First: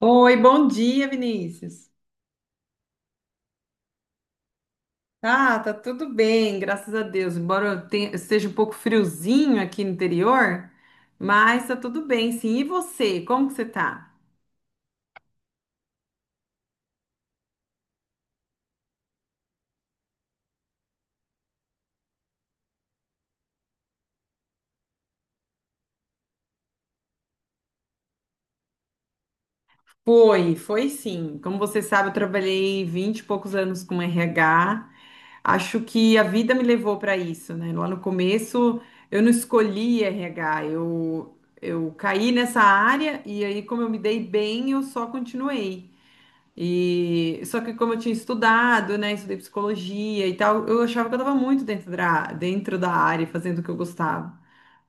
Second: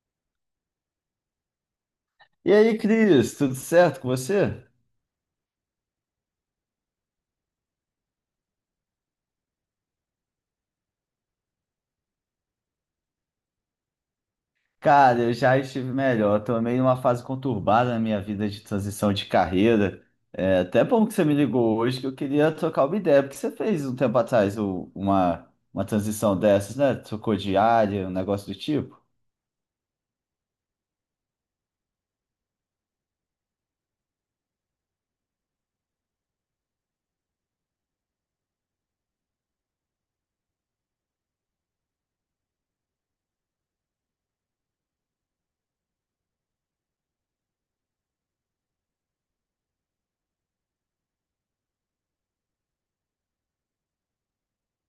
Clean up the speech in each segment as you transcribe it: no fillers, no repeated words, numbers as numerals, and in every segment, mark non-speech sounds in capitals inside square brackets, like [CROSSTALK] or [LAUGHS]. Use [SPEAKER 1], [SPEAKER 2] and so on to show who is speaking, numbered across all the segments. [SPEAKER 1] Oi, bom dia, Vinícius.
[SPEAKER 2] E aí, Cris, tudo certo com você?
[SPEAKER 1] Ah, tá tudo bem, graças a Deus. Embora eu esteja um pouco friozinho aqui no interior, mas tá tudo bem, sim. E você, como que você tá?
[SPEAKER 2] Cara, eu já estive melhor. Eu tô meio numa fase conturbada na minha vida de transição de carreira. É até bom que você me ligou hoje, que eu queria trocar uma ideia, porque você fez um tempo atrás uma transição dessas, né? Trocou de área, um negócio do tipo.
[SPEAKER 1] Foi, sim. Como você sabe, eu trabalhei 20 e poucos anos com RH. Acho que a vida me levou para isso, né? Lá no começo, eu não escolhi RH, eu caí nessa área e aí, como eu me dei bem, eu só continuei. E só que como eu tinha estudado, né, estudei psicologia e tal, eu achava que eu estava muito dentro da área, fazendo o que eu gostava.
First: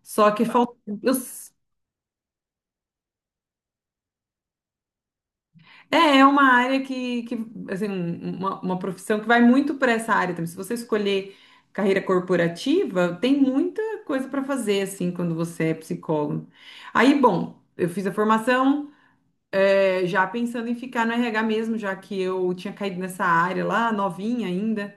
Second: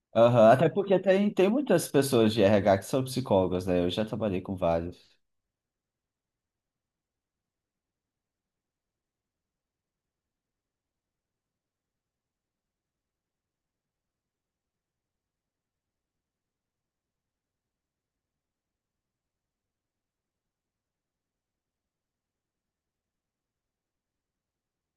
[SPEAKER 1] Só que
[SPEAKER 2] Aham. Até
[SPEAKER 1] falta,
[SPEAKER 2] porque
[SPEAKER 1] eu
[SPEAKER 2] tem
[SPEAKER 1] s-
[SPEAKER 2] muitas pessoas de RH que são psicólogas, né? Eu já trabalhei com vários.
[SPEAKER 1] é, é uma área que assim, uma profissão que vai muito para essa área também. Se você escolher carreira corporativa, tem muita coisa para fazer assim quando você é psicólogo. Aí, bom, eu fiz a formação, já pensando em ficar no RH mesmo, já que eu tinha caído nessa área lá, novinha ainda.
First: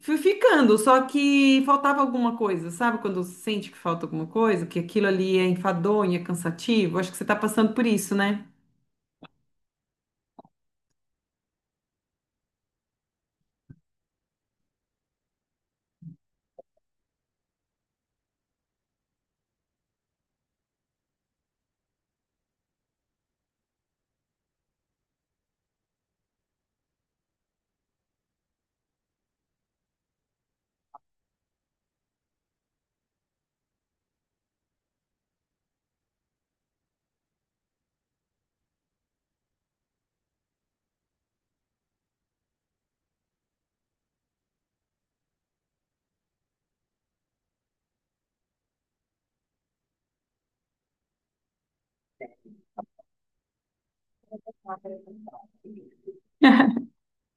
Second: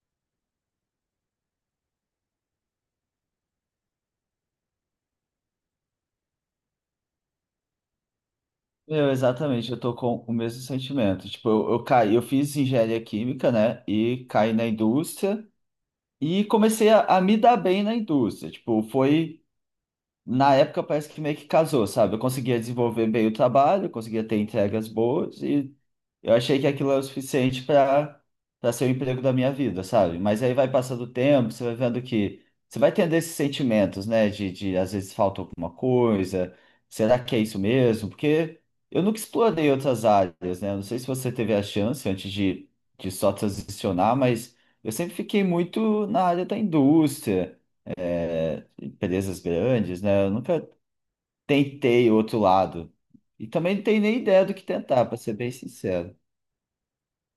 [SPEAKER 1] Fui ficando, só que faltava alguma coisa, sabe? Quando você sente que falta alguma coisa, que aquilo ali é enfadonho, é cansativo. Acho que você está passando por isso, né?
[SPEAKER 2] Meu, exatamente, eu tô com o mesmo sentimento. Tipo, eu caí, eu fiz engenharia química, né? E caí na indústria. E comecei a me dar bem na indústria. Tipo, foi. Na época parece que meio que casou, sabe? Eu conseguia desenvolver bem o trabalho, eu conseguia ter entregas boas e eu achei que aquilo era o suficiente para ser o emprego da minha vida, sabe? Mas aí vai passando o tempo, você vai vendo que você vai tendo esses sentimentos, né? De às vezes falta alguma coisa, será que é isso mesmo? Porque eu nunca explorei outras áreas, né? Eu não sei se você teve a chance antes de só transicionar, mas eu sempre fiquei muito na área da indústria, empresas grandes, né? Eu nunca tentei o outro lado. E também não tenho nem ideia do que tentar, para ser bem sincero.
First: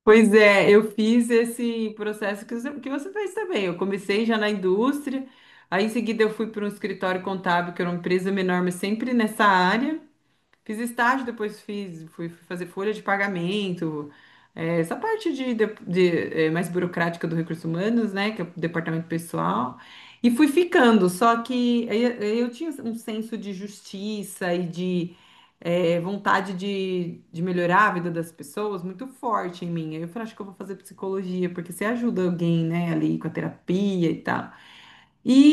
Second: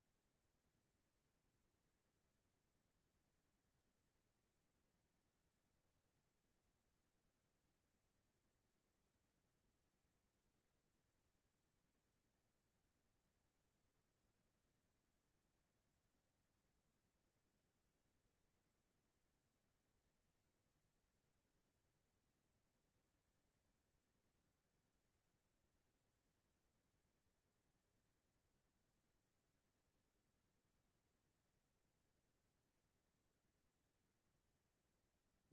[SPEAKER 1] Pois é, eu fiz esse processo que você fez também. Eu comecei já na indústria, aí em seguida eu fui para um escritório contábil, que era uma empresa menor, mas sempre nessa área. Fiz estágio, depois fiz, fui fazer folha de pagamento. É, essa parte mais burocrática do recursos humanos, né? Que é o departamento pessoal. E fui ficando, só que eu tinha um senso de justiça e de vontade de melhorar a vida das pessoas muito forte em mim. Aí eu falei, acho que eu vou fazer psicologia, porque você ajuda alguém, né, ali com a terapia e tal.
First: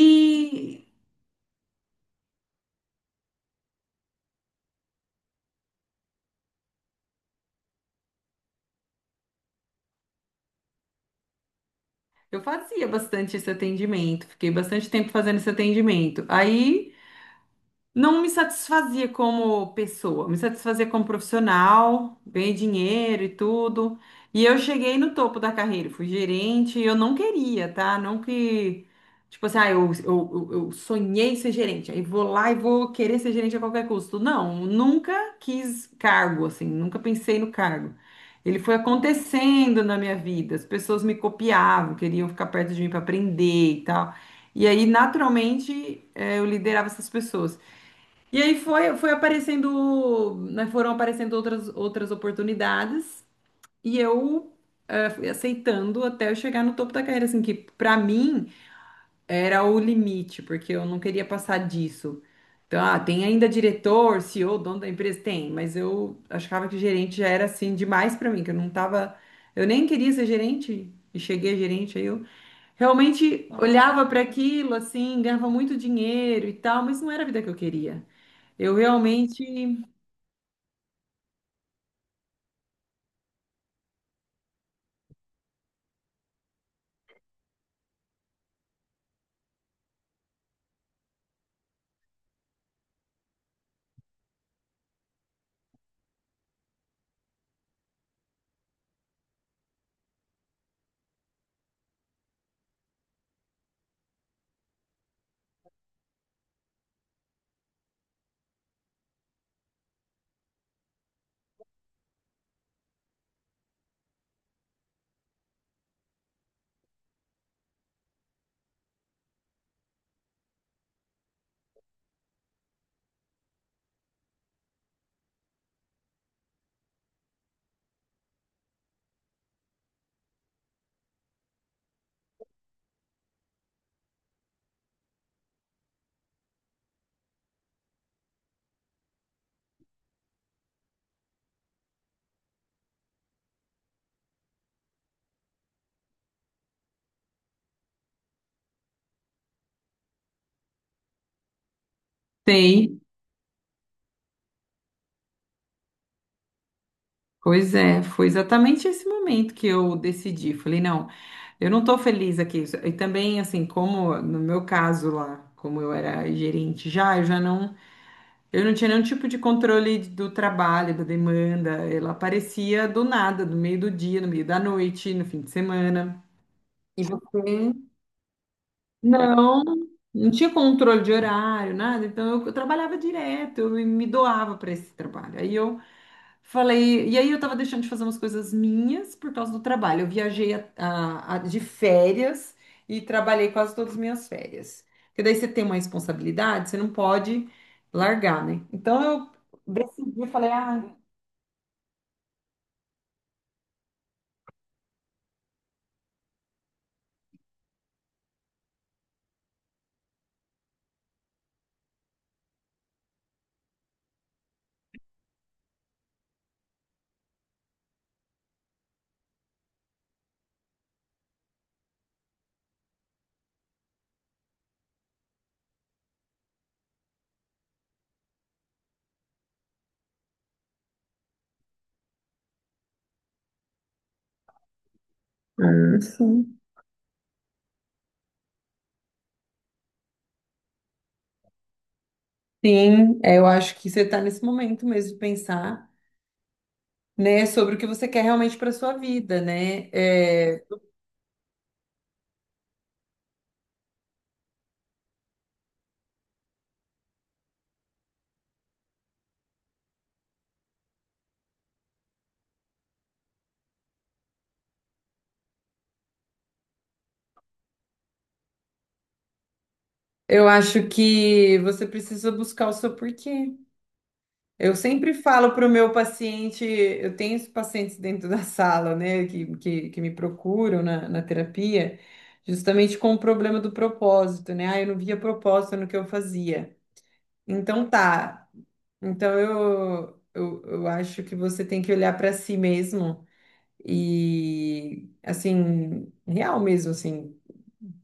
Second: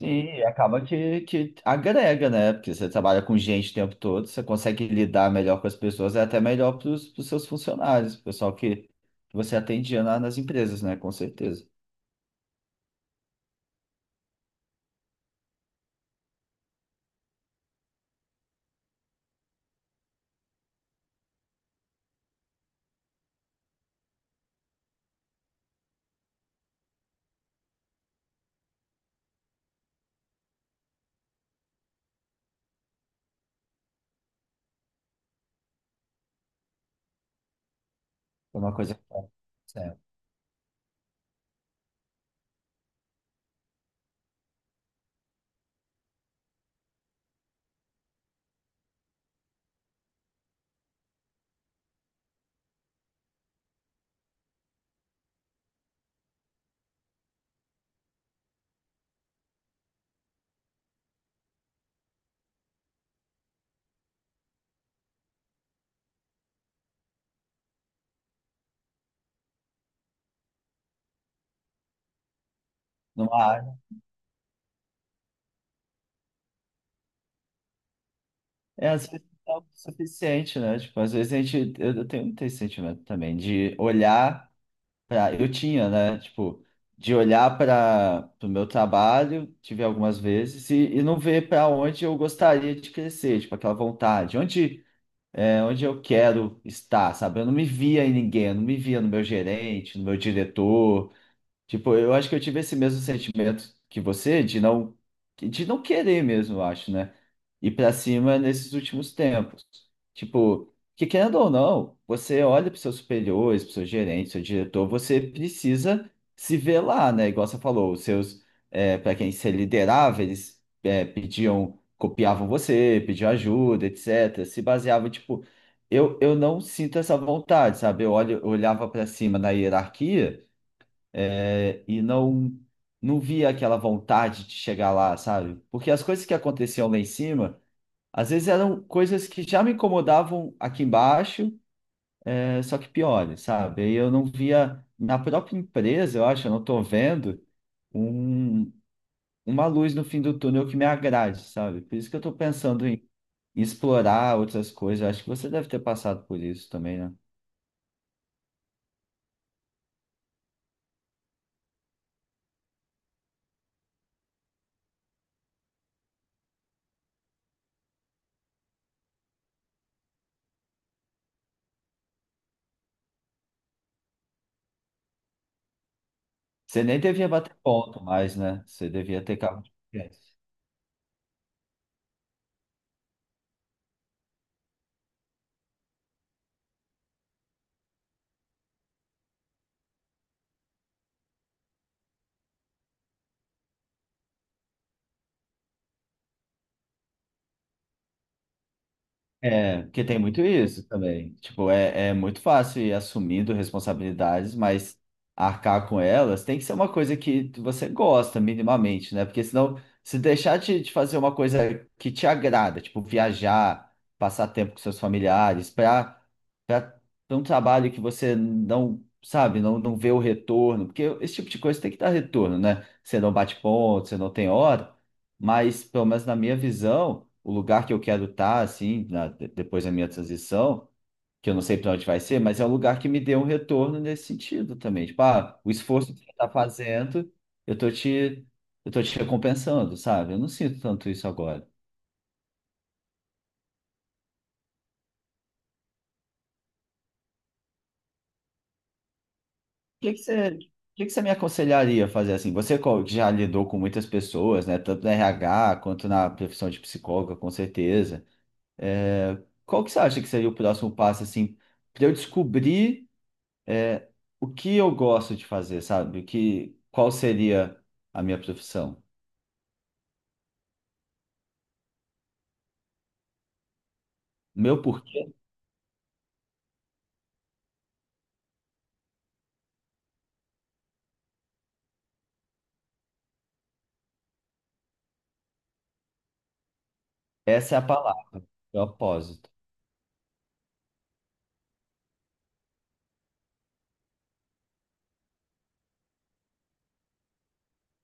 [SPEAKER 2] E acaba que agrega, né? Porque você trabalha com gente o tempo todo, você consegue lidar melhor com as pessoas, é até melhor para os seus funcionários, o pessoal que você atendia lá nas empresas, né? Com certeza.
[SPEAKER 1] Eu fazia bastante esse atendimento, fiquei bastante tempo fazendo esse atendimento. Aí, não me satisfazia como pessoa, me satisfazia como profissional, ganhei dinheiro e tudo. E eu cheguei no topo da carreira, fui gerente, e eu não queria, tá? Não que, tipo assim, ah, eu sonhei ser gerente, aí vou lá e vou querer ser gerente a qualquer custo. Não, nunca quis cargo, assim, nunca pensei no cargo. Ele
[SPEAKER 2] É
[SPEAKER 1] foi
[SPEAKER 2] uma coisa que tá
[SPEAKER 1] acontecendo na
[SPEAKER 2] certo.
[SPEAKER 1] minha vida, as pessoas me copiavam, queriam ficar perto de mim para aprender e tal. E aí, naturalmente, eu liderava essas pessoas. E aí foi aparecendo, né, foram aparecendo outras oportunidades e eu fui aceitando até eu chegar no topo da carreira, assim, que pra mim era o limite, porque eu não queria passar disso. Então, ah, tem ainda diretor, CEO, dono da empresa? Tem, mas eu achava que gerente já era assim demais pra mim, que eu não tava, eu nem queria ser gerente e cheguei a gerente aí,
[SPEAKER 2] Numa
[SPEAKER 1] realmente
[SPEAKER 2] área.
[SPEAKER 1] olhava para aquilo assim, ganhava muito dinheiro e tal, mas não era a vida que eu queria. Eu
[SPEAKER 2] É, às vezes
[SPEAKER 1] realmente
[SPEAKER 2] não é o suficiente, né? Tipo, às vezes a gente. Eu tenho muito esse sentimento também, de olhar. Eu tinha, né? Tipo, de olhar para o meu trabalho, tive algumas vezes, e não ver para onde eu gostaria de crescer, tipo, aquela vontade, onde, é, onde eu quero estar, sabe? Eu não me via em ninguém, eu não me via no meu gerente, no meu diretor. Tipo, eu acho que eu tive esse mesmo sentimento que você de não querer mesmo, eu acho, né? Ir pra cima nesses últimos tempos. Tipo, que querendo ou não, você olha para seus superiores, para seu gerente, seu diretor, você precisa se ver lá, né? Igual você falou, os seus para quem você liderava, eles é, pediam, copiavam você, pediam ajuda, etc. Se baseava, tipo, eu não sinto essa vontade, sabe? Eu olho, eu olhava para cima na hierarquia, é, e não não via aquela vontade de chegar lá, sabe? Porque as coisas que aconteciam lá em cima, às vezes eram coisas que já me incomodavam aqui embaixo, é, só que piores, sabe? E eu não via na própria empresa, eu acho, eu não estou vendo um, uma luz no fim do túnel que me agrade, sabe? Por isso que eu estou pensando
[SPEAKER 1] sei,
[SPEAKER 2] em explorar outras coisas. Eu acho que você deve ter passado por isso também, né?
[SPEAKER 1] pois é, foi exatamente esse momento que eu decidi. Falei, não, eu não estou feliz aqui. E também, assim, como no meu caso lá, como eu era gerente já, eu já não, eu não tinha nenhum tipo de controle do trabalho, da demanda. Ela aparecia do nada, no meio do dia, no meio da noite, no fim de semana.
[SPEAKER 2] Você nem
[SPEAKER 1] E
[SPEAKER 2] devia bater
[SPEAKER 1] você?
[SPEAKER 2] ponto mais, né? Você devia ter
[SPEAKER 1] Não,
[SPEAKER 2] carro de
[SPEAKER 1] não
[SPEAKER 2] clientes.
[SPEAKER 1] tinha controle de horário, nada. Então eu trabalhava direto, eu me doava para esse trabalho. Aí eu falei, e aí eu estava deixando de fazer umas coisas minhas por causa do trabalho. Eu viajei de férias e trabalhei quase todas as minhas férias. Porque daí você tem uma responsabilidade, você não pode largar, né? Então eu
[SPEAKER 2] É, porque tem
[SPEAKER 1] decidi,
[SPEAKER 2] muito
[SPEAKER 1] falei,
[SPEAKER 2] isso
[SPEAKER 1] ah,
[SPEAKER 2] também. Tipo, é, é muito fácil ir assumindo responsabilidades, mas arcar com elas tem que ser uma coisa que você gosta minimamente, né? Porque senão, se deixar de fazer uma coisa que te agrada, tipo viajar, passar tempo com seus familiares, para um trabalho que você não, sabe, não, não vê o retorno, porque esse tipo de coisa tem que dar retorno, né? Você não bate ponto, você não tem hora. Mas, pelo menos na minha visão, o lugar que eu quero estar, assim, depois da minha transição, que eu não sei para onde vai ser, mas é um lugar que me dê um retorno nesse sentido também. Tipo, ah, o
[SPEAKER 1] ah,
[SPEAKER 2] esforço que você
[SPEAKER 1] sim.
[SPEAKER 2] está fazendo, eu tô te, eu tô te recompensando, sabe? Eu não sinto tanto isso agora. O
[SPEAKER 1] Sim, é, eu acho que você está nesse momento mesmo de pensar, né, sobre o que você quer realmente para sua vida, né?
[SPEAKER 2] que que você, o
[SPEAKER 1] É,
[SPEAKER 2] que que você me aconselharia a fazer assim? Você que já lidou com muitas pessoas, né? Tanto na RH quanto na profissão de psicóloga, com certeza. É, qual que você acha que seria o próximo passo, assim, para eu descobrir o que eu gosto de fazer, sabe? O que, qual seria a minha profissão?
[SPEAKER 1] eu acho que você precisa buscar o seu porquê. Eu
[SPEAKER 2] Meu
[SPEAKER 1] sempre
[SPEAKER 2] porquê?
[SPEAKER 1] falo para o meu paciente, eu tenho os pacientes dentro da sala, né, que me procuram na terapia, justamente com o problema do propósito, né? Ah, eu não via propósito no que eu fazia.
[SPEAKER 2] Essa é a
[SPEAKER 1] Então
[SPEAKER 2] palavra,
[SPEAKER 1] tá. Então
[SPEAKER 2] propósito.
[SPEAKER 1] eu acho que você tem que olhar para si mesmo e assim, real mesmo, assim,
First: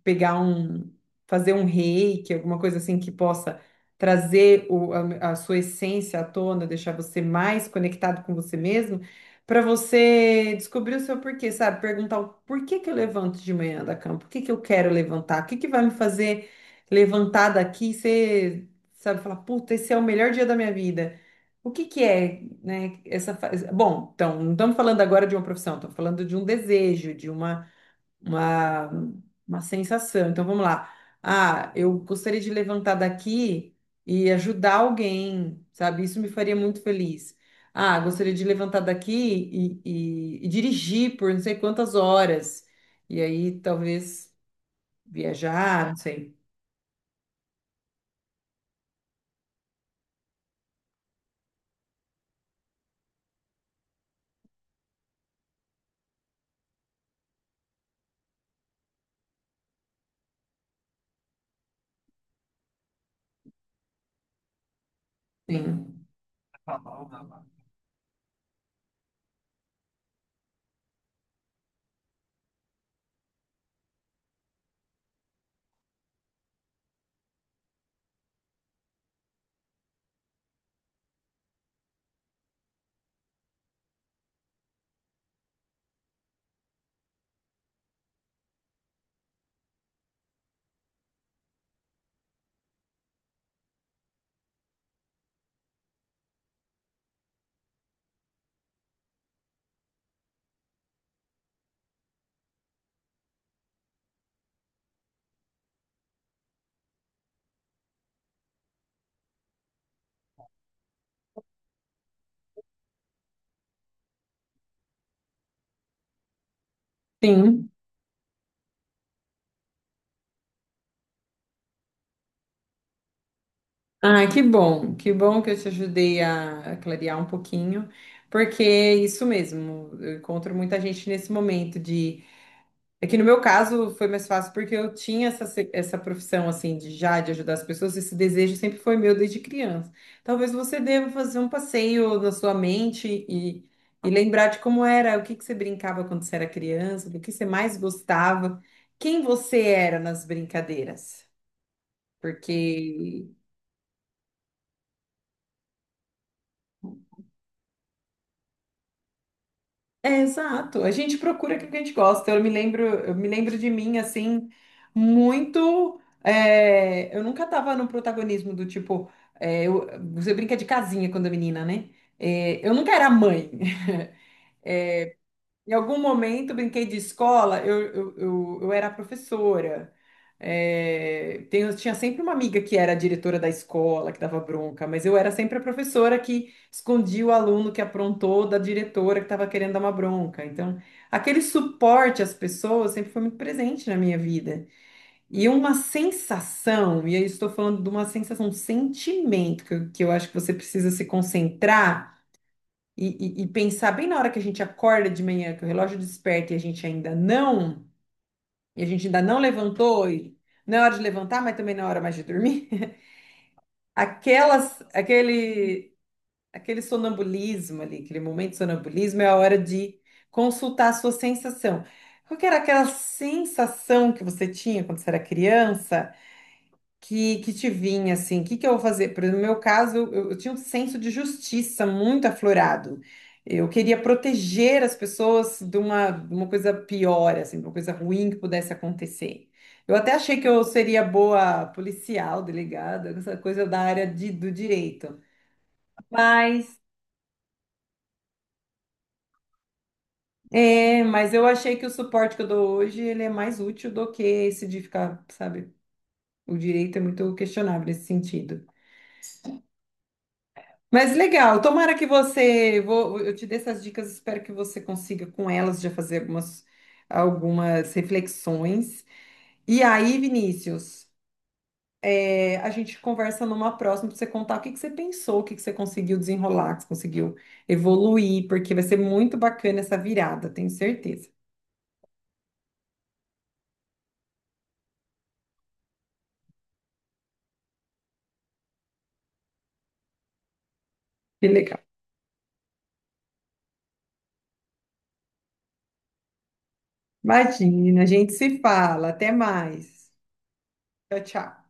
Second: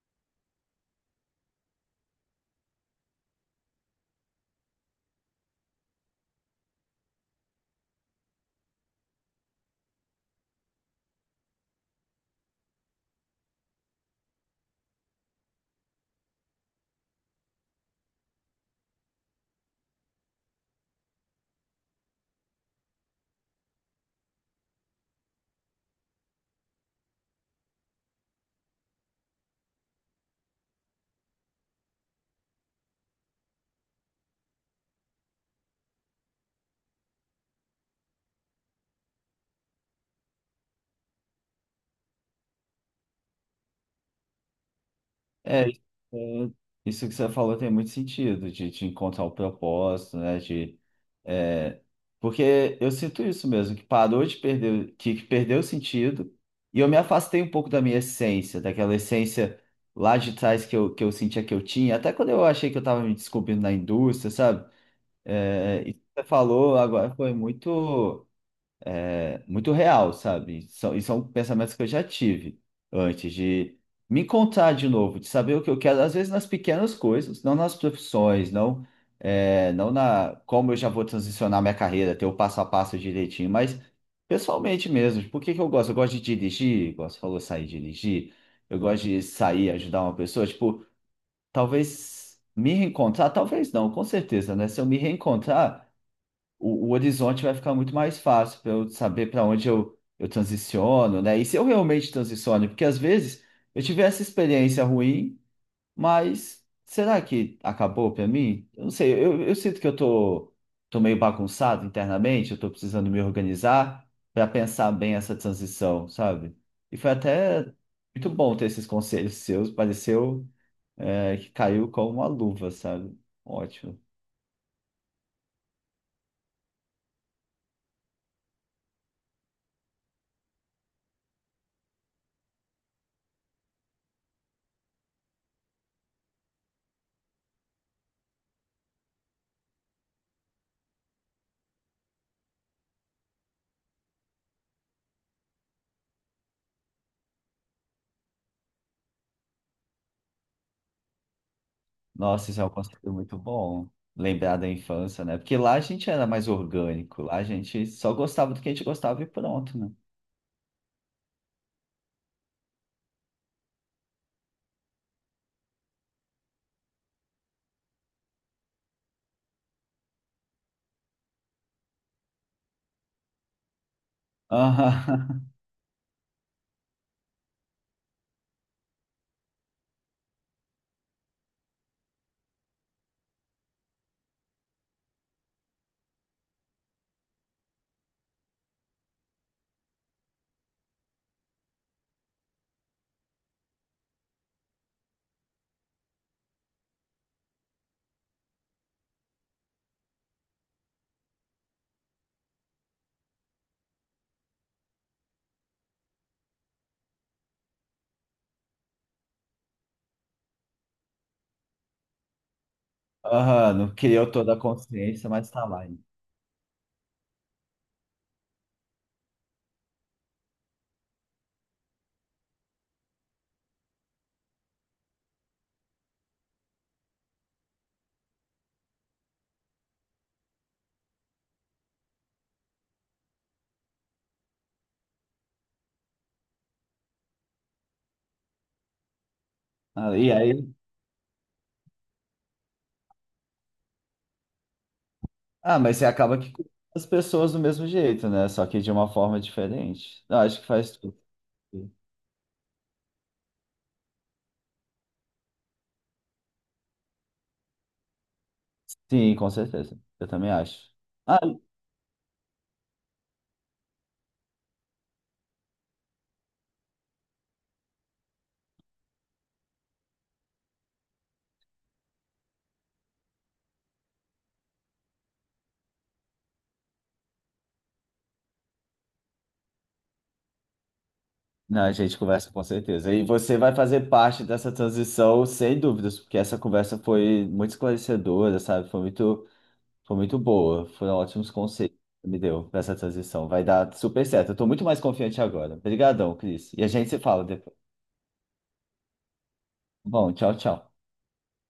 [SPEAKER 1] pegar um, fazer um reiki, alguma coisa assim que possa trazer a sua essência à tona, deixar você mais conectado com você mesmo, para você descobrir o seu porquê, sabe? Perguntar o porquê que eu levanto de manhã da cama, por que que eu quero levantar, o que que vai me fazer levantar daqui e ser, sabe, falar, puta, esse é o melhor dia da minha vida. O que que é, né, essa bom, então, não estamos falando agora de uma profissão, estamos falando de um desejo, uma, uma sensação. Então, vamos lá. Ah, eu gostaria de levantar daqui e ajudar alguém, sabe? Isso me faria muito feliz. Ah, gostaria de levantar daqui e dirigir por não sei quantas horas. E aí, talvez,
[SPEAKER 2] É,
[SPEAKER 1] viajar, não sei.
[SPEAKER 2] é- isso que você falou tem muito sentido, de encontrar o propósito, né? De, é, porque eu sinto isso mesmo, que parou de perder, que perdeu o sentido, e eu me afastei um pouco da minha essência, daquela essência lá de trás que eu sentia que eu tinha, até quando eu achei que eu estava me descobrindo na indústria, sabe? É, isso
[SPEAKER 1] Sim.
[SPEAKER 2] que você falou agora foi muito, é, muito real, sabe? São, e são pensamentos que eu já tive antes de me encontrar de novo, de saber o que eu quero, às vezes nas pequenas coisas, não nas profissões, não, é, não na como eu já vou transicionar minha carreira, ter o passo a passo direitinho, mas pessoalmente mesmo, por que que eu gosto? Eu gosto de dirigir, igual você falou, sair e dirigir, eu gosto de sair, ajudar uma pessoa, tipo, talvez me reencontrar, talvez não, com certeza, né? Se eu me reencontrar o horizonte vai ficar muito mais fácil para eu saber para onde eu transiciono, né? E se eu realmente transiciono, porque às vezes eu tive essa experiência ruim, mas será que acabou para mim? Eu não sei, eu sinto que eu tô meio bagunçado internamente, eu tô precisando me organizar para pensar bem essa transição, sabe? E foi até
[SPEAKER 1] Sim.
[SPEAKER 2] muito bom ter esses conselhos seus, pareceu, é, que caiu como uma luva, sabe? Ótimo.
[SPEAKER 1] Ah, que bom, que bom que eu te ajudei a clarear um pouquinho, porque é isso mesmo, eu encontro muita gente nesse momento de. É que no meu caso foi mais fácil porque eu tinha essa, essa profissão assim de já de ajudar as pessoas, esse desejo sempre foi meu desde criança. Talvez você deva fazer um passeio na sua mente e lembrar de como era, o que que você brincava quando você era criança, do que você mais gostava, quem você era nas brincadeiras.
[SPEAKER 2] Nossa, isso é um conceito
[SPEAKER 1] Porque
[SPEAKER 2] muito bom. Lembrar da infância, né? Porque lá a gente era mais orgânico, lá a gente só gostava do que a gente gostava e pronto, né?
[SPEAKER 1] é, exato. A gente procura aquilo que a gente gosta. Eu me lembro de mim assim muito. É, eu nunca tava no protagonismo do tipo, é, eu- você brinca de casinha quando é menina, né? É, eu nunca era mãe. [LAUGHS]
[SPEAKER 2] Aham.
[SPEAKER 1] Em algum momento brinquei de escola, eu era professora. É, tinha sempre uma amiga que era a diretora da escola, que dava bronca, mas eu era sempre a professora que escondia o aluno que aprontou da diretora que estava querendo dar uma bronca. Então, aquele suporte às pessoas sempre foi muito presente na minha vida. E uma sensação, e aí estou falando de uma sensação, um sentimento que eu acho que você precisa se concentrar e pensar bem na hora que a gente acorda de manhã, que o relógio desperta e a gente ainda não e a gente ainda não levantou, e não é hora de levantar, mas também não é hora mais de dormir.
[SPEAKER 2] [LAUGHS] Aham,
[SPEAKER 1] [LAUGHS]
[SPEAKER 2] não criou toda a
[SPEAKER 1] Aquelas,
[SPEAKER 2] consciência, mas tá lá,
[SPEAKER 1] aquele,
[SPEAKER 2] hein?
[SPEAKER 1] aquele sonambulismo ali, aquele momento de sonambulismo é a hora de consultar a sua sensação. Qual que era aquela sensação que você tinha quando você era criança? Que te vinha assim, o que que eu vou fazer? Por exemplo, no meu caso, eu tinha um senso de justiça muito aflorado. Eu queria proteger as pessoas de uma coisa pior, assim, de uma coisa ruim que pudesse acontecer. Eu até
[SPEAKER 2] Ah, e
[SPEAKER 1] achei que eu
[SPEAKER 2] aí,
[SPEAKER 1] seria boa policial, delegada, essa coisa da área do direito.
[SPEAKER 2] ah, mas você acaba que cuida
[SPEAKER 1] Mas,
[SPEAKER 2] as pessoas do mesmo jeito, né? Só que de uma forma diferente. Eu acho que faz
[SPEAKER 1] é,
[SPEAKER 2] tudo.
[SPEAKER 1] mas eu achei que o suporte que eu dou hoje, ele é mais útil do que esse de ficar, sabe? O direito é muito questionável nesse sentido.
[SPEAKER 2] Sim, com certeza. Eu também acho.
[SPEAKER 1] Mas
[SPEAKER 2] Ah,
[SPEAKER 1] legal, tomara que você, vou, eu te dei essas dicas, espero que você consiga com elas já fazer algumas, algumas reflexões. E aí, Vinícius, é, a gente conversa numa próxima para você contar o que que você pensou, o que que você conseguiu desenrolar, que você conseguiu evoluir, porque vai ser muito bacana essa virada, tenho certeza.
[SPEAKER 2] não, a gente conversa com certeza. E você vai fazer parte dessa transição, sem dúvidas, porque essa conversa foi muito esclarecedora, sabe? Foi muito boa, foram
[SPEAKER 1] Que
[SPEAKER 2] ótimos
[SPEAKER 1] legal.
[SPEAKER 2] conselhos que me deu para essa transição. Vai dar super certo. Eu tô muito mais confiante agora. Obrigadão, Cris. E a gente se fala depois. Tá
[SPEAKER 1] Imagina, a gente se fala, até mais.
[SPEAKER 2] bom, tchau, tchau.
[SPEAKER 1] Tchau, tchau.